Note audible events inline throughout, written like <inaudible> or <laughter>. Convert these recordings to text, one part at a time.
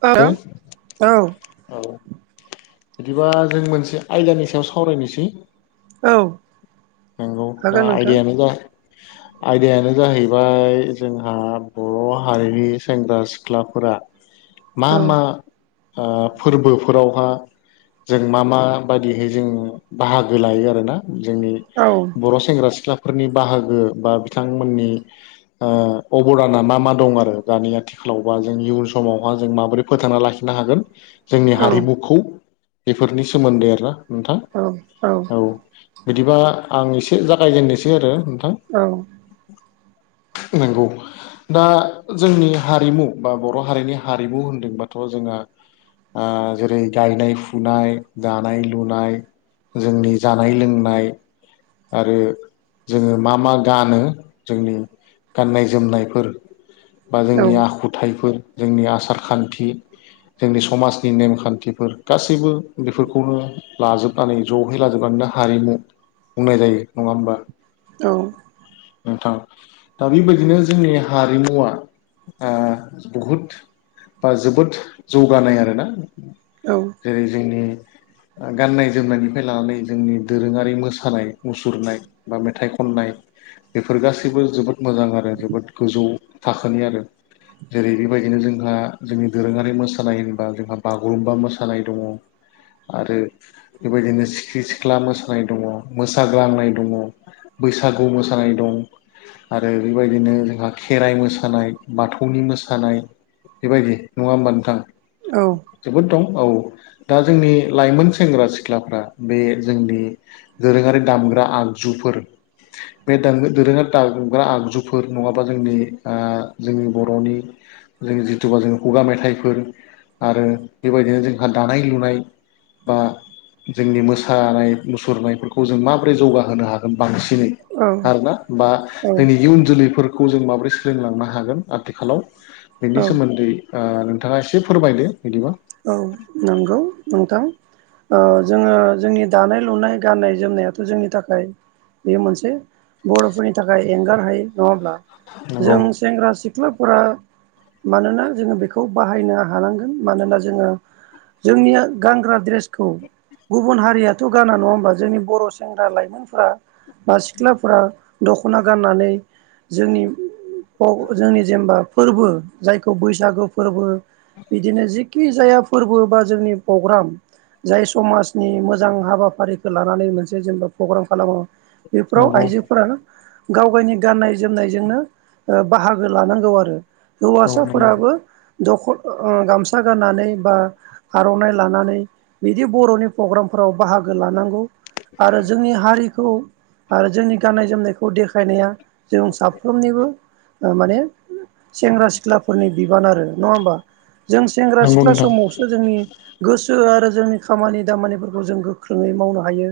औ हो औ। बिदिबा जों मोनसे आयदानि सायाव सावरायनोसै। औ नंगौ हागोन दा नोंथां आयडायानो जा आयदायानो जाहैबाय जोंहा बर' हारिनि सेंग्रा सिख्लाफोरा <inaudible> मा मा ओ फोरबोफोरावहा जों मा मा बायदिहै जों बाहागो लायो आरोना जोंनि औ बर' सेंग्रा सिख्लाफोरनि बाहागो बा बिथांमोननि ओ अबदाना मा मा दं आरो दानि आथिखालावबा जों इयुन समावहा जों माबोरै फोथांना लाखिनो हागोन जोंनि औ हारिमुखौ बेफोरनि सोमोन्दै आरोना नोंथां औ औ। औ बिदिबा आं एसे जागायजेननोसै आरो नोंथां। औ नोंगौ। दा जोंनि हारिमु बा बर' हारिनि हारिमु होनदोंबाथ' जोङो ओ जेरै गायनाय-फुनाय दानाय-लुनाय जोंनि जानाय-लोंनाय आरो जोङो मा मा गानो जोंनि गाननाय-जोमनायफोर बा जोंनि आखुथाइफोर जोंनि आसार खान्थि जोंनि समाजनि नेमखान्थिफोर गासैबो बेफोरखौनो लाजोब <unintelligible> जहै लाजोबनानैनो हारिमु बुंनाय जायो नङा होमबा औ नोंथां दा बेबायदिनो जोंनि हारिमुआ ओ बहुद बा जोबोद जौगानाय आरोना। औ जेरै जोंनि गाननाय जोमनायनिफ्राय लानानै जोंनि दोरोङारि मोसा सानाय मुसुरनाय बा मेथाइ खननाय बेफोर गासैबो जोबोद मोजां आरो जोबोद गोजौ थाखोनि आरो। जेरै बेबायदिनो जोंहा जोंनि दोरोङारि मोसानाय होनबा जोंहा बागुरुम्बा मोसानाय दङ। आरो बेबायदिनो सिख्रि सिख्ला मोसानाय दङ। मोसाग्लांनाय दङ बैसागु मोसानाय दं। आरो बेबायदिनो जोंहा खेराइ मोसानाय बाथौनि मोसानाय बेबायदि नङा होमबा नोंथां औ जोबोद दं औ दा जोंनि लाइमोन सेंग्रा सिख्लाफ्रा बे जोंनि दोरोंङारि दामग्रा आगजुफोर बे दो दोरोङारि दामग्रा आगजुफोर नङाबा जोंनि ओ जोंनि बर'नि जों जिथुबा जों खुगा मेथाइफोर आरो बेबायदिनो जोंहा दानाय-लुनाय बा जोंनि मोसानाय मुसुरनायफोर खौ जों माबोरै जौगाहोनो हागोन बांसिनै आरोना बा औ जोंनि इउन जोलैफोर खौ जों माबोरै सोलोंलांनो हागोन आथिखालाव बेनि औ सोमोन्दै ओ नोंथाङा एसे फोरमायदो बिदिबा औ नोंगौ नोंथां ओ जोङो जोंनि दानाय लुनाय गाननाय जोमनायाथ' जोंनि थाखाय बेयो मोनसे बर'फोरनि थाखाय एंगार हायै नङाब्ला नंगौ जों सेंग्रा सि ख्लाफोरा मानोना जोङो बेखौ बाहायनो हानांगोन मानोना जोङो जोंनिया गानग्रा ड्रेसखौ गुबुन हारियाथ' गाना नङा होमबा जोंनि बर' सेंग्रा लाइमोनफोरा सिख्लाफोरा दख'ना गाननानै जोंनि बाव जोंनि जेनेबा फोरबो जायखौ बैसागु फोरबो बिदिनो जिखि जाया फोरबो बा जोंनि फग्राम जाय समाजनि मोजां हाबाफारिखो लानानै मोनसे जेनेबा फग्राम खालामो बेफोराव नंगौ आइजोफोरा गावगायनि गाननाय जोमनायजोंनो बाहागो लानांगौ आरो। औ नंगौ हौवासाफोराबो दख ओ गामसा गाननानै बा आर'नाइ लानानै बिदि बर'नि फग्रामफोराव बाहागो लानांगौ। आरो जोंनि हारिखौ आरो जोंनि गाननाय जोमनायखौ देखायनाया जों साफ्रोमनिबो माने सेंग्रा सिख्लाफोरनि बिबान आरो नङा होमबा। जों सेंग्रा नंगौ सिख्ला नोंथां समावसो जोंनि गोसो आरो जोंनि खामानि दामानिफोरखौ जों गोख्रोङै मावनो हायो।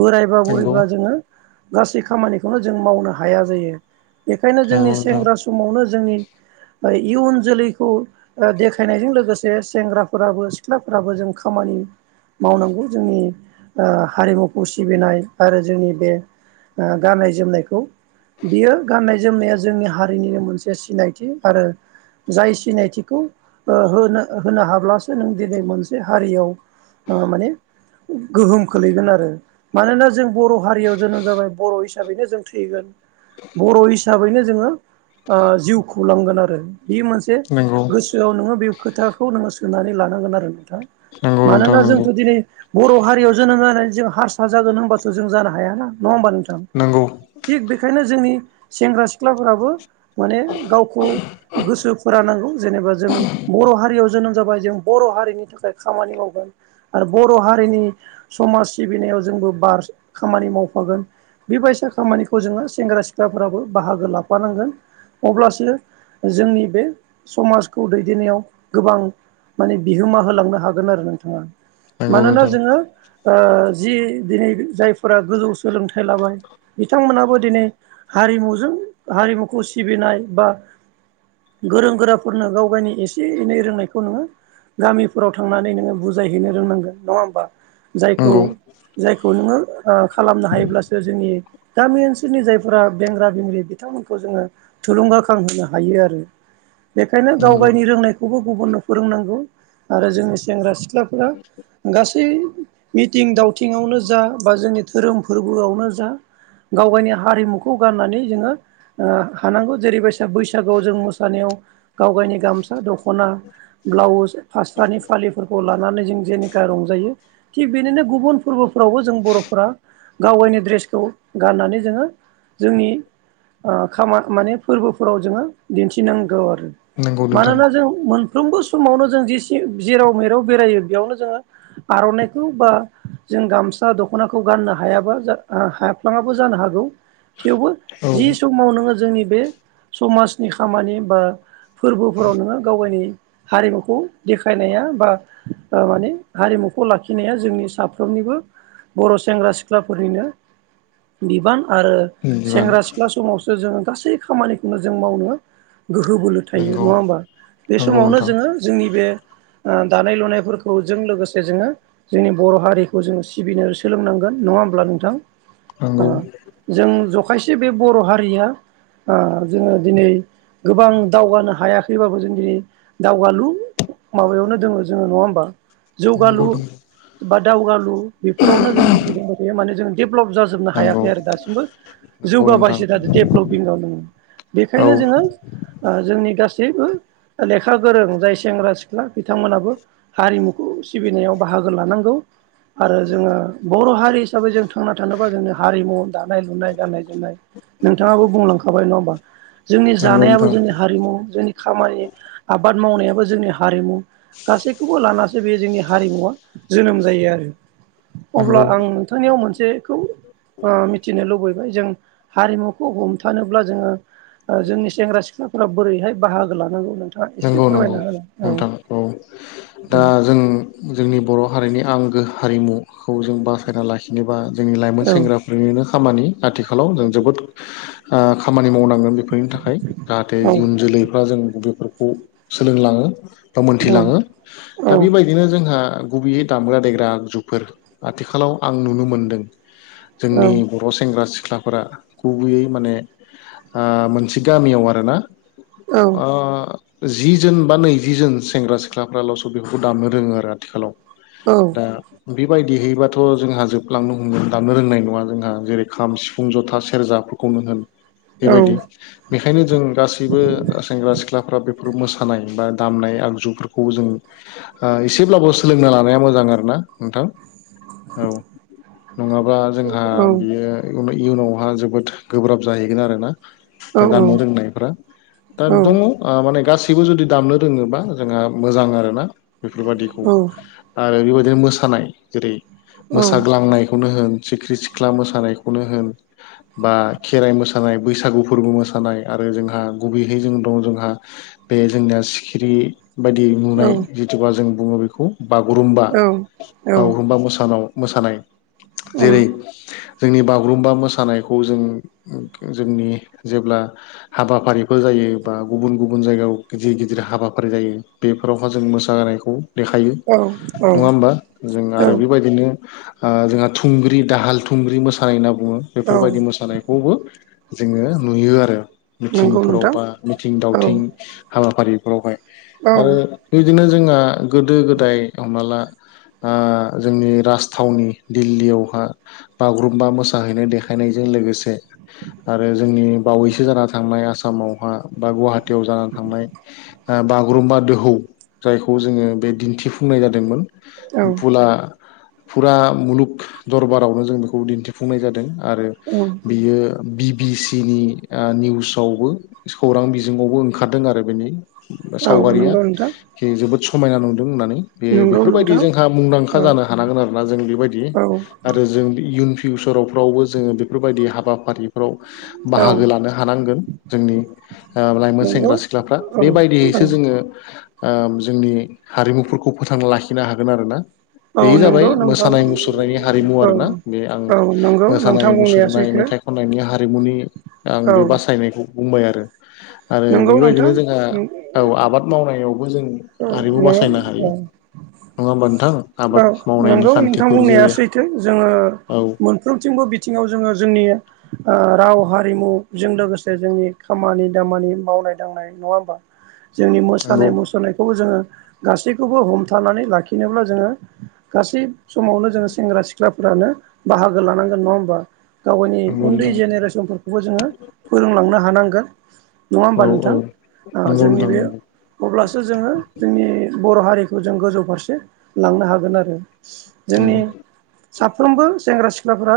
बोरायबा नंगौ बुरैबाजोङो गासै खामानिखौनो जोंङो मावनो हाया जायो। बेखायनो नंगौ जोंनि नोंथां सेंग्रा समावनो जोंनि इयुन जोलैखौ देखा खायनायजों लोगोसे सेंग्राफोराबो सिख्लाफोराबो जों खामानि मावनांगौ जोंनि ओ हारिमुखौ सिबिनाय आरो जोंनि बे गाननाय जोमनायखौ बियो गाननाय जोमनाया जोंनि हारिनिनो मोनसे सिनायथि आरो जाय सिनायथिखौ ओ होनो होनो हाब्लासो नों दिनै मोनसे हारियाव ओ माने गोहोम खोलैगोन आरो। मानोना जों बर' हारियाव जोनोम जाबाय बर' हिसाबैनो जों थैगोन बर' हिसा हिसाबैनो जोङो जिउ खुंलांगोन आरो बे मोनसे नंगौ। आव नोङो बे खोथाखौ नोङो सोननानै लानांगोन आरो नोंथां नंगौ नंगौ नोंथां मानोना जोंथ' दिनै बर' हारियाव जोनोम जानानै जों हारसा जागोन होनबाथ' जों जानो हाया नङा होमबा नोंथां। नोंगौ। थिग बेखायनो जोंनि सेंग्रा सिख्लाफोराबो माने गावखौ गोसो फोरानांगौ जेनेबा जों बर' हारियाव जोनोम जाबाय जों बर' हारिनि थाखाय खामानि मावगोन आरो बर' हारिनि समाज सिबिनायाव जोंबो बार खामानि मावफागोन। बेबायसा खामानिफोरखौ जोङो सेंग्रा सिख्लाफोराबो बाहागो लाफानांगोन। अब्लासो जोंनि बे समाज - खौ दैदेननायाव गोबां माने बिहोमा होलांनो हागोन आरो नोंथाङा। नंगौ मानोना नोंथां जोङो जि दिनै जायफोरा गोजौ सोलोंथाइ लाबाय बिथांमोनाबो दिनै हारिमुजों हारिमुखौ सिबिनाय बा गोरों गोराफोरनो गाव एसे एनै रोंनायखौ नोङो गामिफोराव थांनानै नोङो बुजायहैनो रोंनांगोन नङा होमबा। जायखौ नंगौ जायखौ नोङो। खालामनो हायोब्लासो जोंनि गामि ओनसोलनि जायफोरा बेंग्रा बेंग्रि बिथांमोनखौ जोङो थुलुंगा खांहोनोनो हायो आरो बेखायनो गाव नंगौ गावनि रोंनायखौ गुबुन गुबुननो फोरोंनांगौ आरो जोंनि सेंग्रा सिख्लाफोरा गासै मिथिं दावथिंआवनो जा बा जोंनि धोरोम फोरबोआवनो जा गावगायनि हारिमुखौ गारनानै जोङो हानांगौ जेरैबायसा बैसागोआव जों मोसानायाव गावगायनि गामसा दख'ना ब्लाउस फास्रानि फालिफोरखौ लानानै जों जेनेका रंजायो। थिग बेदिनो गुबुन फोरबोफ्रावबो जों बर'फोरा गावगायनि ड्रेसखौ गाननानै जोङो जोंनि खामा माने फोरबोफोराव जोङो दिन्थिनांगौ आरो। नंगौ नोंथां मानोना जों मोनफ्रोमबो समावनो जों जे सिम जेराव मेराव बेरायो बेयावनो जोङो आरनायखौ बा जों गामसा दख'नाखौ गाननो हायाबा हाफ्लाङाबो जानो हागौ। थेवबो औ जि समाव नोङो जोंनि बे समाजनि खामानि बा फोरबोफोराव नोङो गावगायनि हारिमुखौ देखायनाया बा माने हारिमुखौ लाखिनाया जोंनि साफ्रोमनिबो बर' सेंग्रा सिख्लाफोरनिनो बिबान आरो बिबान सेंग्रा सिख्ला समावसो जोङो गासै खामानिखौनो जों मावनो गोहो बोलो थायो नंगौ नङा होमबा बे नंगौ समावनो नोंथां जोङो जोंनि बे दानाय लुनायफोरखौ जों लोगोसे जोङो जोंनि बर' हारिखौ जोङो सिबिनो सोलोंनांगोन नङा होमब्ला नोंथां? नंगौ जों जखायसे बे बर' हारिया जोङो दिनै गोबां दावगानो हायाखैबाबो जों दिनै दावगालु माबायावनो दोङो जोङो नङा होमबा। जौगालु नंगौ बा दावगालु बेफोरावनो जों दिनै दंबाय थायो माने जों डेभेलप जा जोबनो नंगौ हायाखै आरो दासिमबो नंगौ नोंथां जौगाबायसो थादों डेभलपिं आव दोङो बेखायनो औ जोङो जोंनि गासैबो लेखा गोरों जाय सेंग्रा सिख्ला बिथांमोनाबो हारिमुखौ सिबिनायाव बाहागो लानांगौ। आरो जोङो बर' हारि हिसाबै जों थांना थानोबा जोंनि हारिमु दानाय लुनाय गाननाय जोमनाय नोंथाङाबो बुंलांखाबाय नङा होमबा जोंनि नंगौ जानायाबो नोंथां जोंनि हारिमु जोंनि खामानि आबाद मावनायाबो जोंनि हारिमु गासैखौबो लानासो बे जोंनि हारिमुवा जोनोम जायो आरो। अब्ला नंगौ आं नोंथांनियाव मोनसे खौ मिथिनो लुबैबाय जों हारिमुखौ हमथानोब्ला जोङो जोंनि सेंग्रा सिख्लाफोरा बोरैहाय बाहागो लानांगौ नोंथाङा नंगौ एसे नंगौ फोरमायना होनाय औ नोंथां दा जों जोंनि बर' हारिनि आंगो हारिमुखौ जों बासायना लाखि जेनेबा जोंनि लाइमोन सेंग्रा जोंनिनो खामानि आथिखालाव जों जोबोद खामानि मावनांगोन बेफोरनि थाखाय। जाहाथे औ इयुन जोलैफ्रा जों बेफोरखौ सोलोंलाङो बा औ मोनथिलाङो। औ दा बेबायदिनो जोंहा गुबैयै दामग्रा देग्रा आगजुफोर आथिखालाव आं नुनो मोन्दों जोंनि बर' सेंग्रा सिख्लाफोरा गुबैयै माने मोनसे गामियाव आरोना औ जि जोनबा नैजि जोन सेंग्रा सिख्लाफ्राल' बेखौ दामनो रोङो आरो आथिखालाव औ उम दा बेबायदिहैबाथ' जोंहा जोबलांनो हमगोन दामनो रोंनाय नङा जोंहा जेरै खाम सिफुं जथा सेरजा खौनो होन बेबायदि। बेखायनो जों गासैबो सेंग्रा सिख्लाफ्रा बेफोर मोसानाय बा दामनाय आगजुफोरखौ जों एसेब्लाबो सोलोंनाया मोजां आरो ना नोंथां औ। नङाबा जोंहा बियो इयुनावहा जोबोद गोब्राब जाहैगोन आरोना। गोदानै रोंनायफोरा दा दङ माने गासैबो जुदि दामनो रोङोबा जोंहा मोजां आरोना बेफोरबादिखौ आरो बेबायदिनो मोसानाय जेरै मोसाग्लांनायखौनो होन सिख्रि सिख्ला मोसानायखौनो होन बा खेराइ मोसानाय मोसानाय बैसागु फोरबो मोसानाय आरो जोंहा गुबैयै जों दं जोंहा बे जोंनिया सिखिरि बायदि नुनाय जिथुबा जों बुङो बेखौ बागुरुमबा बागुरुमबा मोसानाव मोसानाय जेरै- जोंनि बागुरुम्बा मोसानायखौ जों जोंनि जेब्ला हाबाफारिफोर जायो बा गुबुन - गुबुन जायगायाव गिदिर - गिदिर हाबाफारि जायो बेफोरावहा जों मोसा नायखौ देखायो औ नङा होमबा जों औ आरो बेबायदिनो ओ जोंहा थुंग्रि दाहाल थुंग्रि मोसानाय होनना बुङो औ बेफोरबायदि मोसानायखौबो जोङो नुयो आरो नंगौ मिथिंफोराव नोंथां बा मिथिं औ दावथिं हाबाफारिफोरावहाय औ आरो बिदिनो जोंहा गोदो- गोदाय हमना ला ओ जोंनि राजथावनि दिल्लीयावहा बागुरुम्बा मोसाहैनो देखायनायजों लोगोसे आरो जोंनि बावैसो जाना थांनाय आसामावहा बा गुवाहाटियाव जानानै थांनाय बागुरुम्बा दोहौ जायखौ जोङो बे दिन्थिफुंनाय जादोंमोन औ फुला फुरा मुलुग दरबारावनो जों बेखौ दिन्थिफुंनाय जादों आरो औ बियो बि बि सि नि निउसावबो खौरां बिजोङावबो ओंखारदों आरो बेनि सावगारिया नंगौ नोंथां जोबोद समायना नुदों होननानै बे नंगौ बेफोरबायदि नोंथां जोंहा औ मुंदांखा जानो हानांगोन आरोना जों बेबायदि औ आरो जों इयुन फिउसार रावफ्रावबो जोङो बेफोरबायदि हाबाफारिफ्राव औ बाहागो लानो हानांगोन जोंनि लाइमोन नंगौ सेंग्रा सिख्लाफ्रा औ औ बेबायदियैसो जोङो ओ जोंनि हारिमुफोरखौ फोथांना लाखिनो हागोन आरोना औ बे जाबाय नंगौ नोंथां मोसानाय मुसुरनायनि हारिमु औ आरोना बे आं औ नंगौ नोंथां मोसानाय बुंनाया मुसुरनाय सैथो मेथाइ खनायनि हारिमुनि आं औ बे बासायनायखौ बुंबाय आरो आरो नंगौ बेबायदिनो नोंथां जोंहा औ आबाद मावनायावबो जों <unintelligible> औ हारिमु बासायनो हायो नङा होमबा नोंथां आबाद मावनायनि नंगौ नोंथां खान्थिफोर बुंनाया जेरै सैथो औ जोङो फ्रोमथिंबो बिथिङाव जोङो जोंनि ओ राव हारिमु-जों लोगोसे जोंनि खामानि दामानि मावनाय दांनाय नङा होमबा जोंनि मोसानाय नंगौ मुसुरनायखौबो जोङो गासैखौबो हमथानानै लाखिनोब्ला जोङो गासै समावनो जोङो सेंग्रा सिख्लाफोरानो बाहागो लानांगोन नङा होमबा गावगायनि नंगौ उन्दै नोंथां जेनेरेसनफोरखौबो जोङो फोरोंलांनो हानांगोन नङा औ होमबा औ नोंथां ओ नंगौ जोंनि नोंथां बे नंगौ अब्लासो जोङो जोंनि बर' हारिखौ जों गोजौ फारसे लांनो हागोन आरो जोंनि नंगौ साफ्रोमबो सेंग्रा सिख्लाफ्रा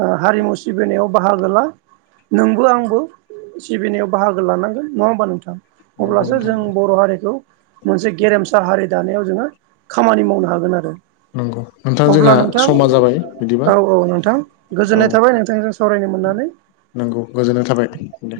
ओ हारिमु सिबिनायाव बाहागो ला नोंबो आंबो सिबिनायाव बाहागो लानांगोन नङा होमबा नोंथां? नंगौ अब्लासो नोंथां जों बर' हारि खौ मोनसे गेरेमसा हारि दानायाव जोङो खामानि मावनो हागोन आरो नंगौ नोंथां अब्ला जोंहा नोंथां समा जाबाय बिदिबा औ औ नोंथां औ गोजोननाय थाबाय नोंथांजों सावरायनो मोननानै नंगौ गोजोननाय थाबाय दे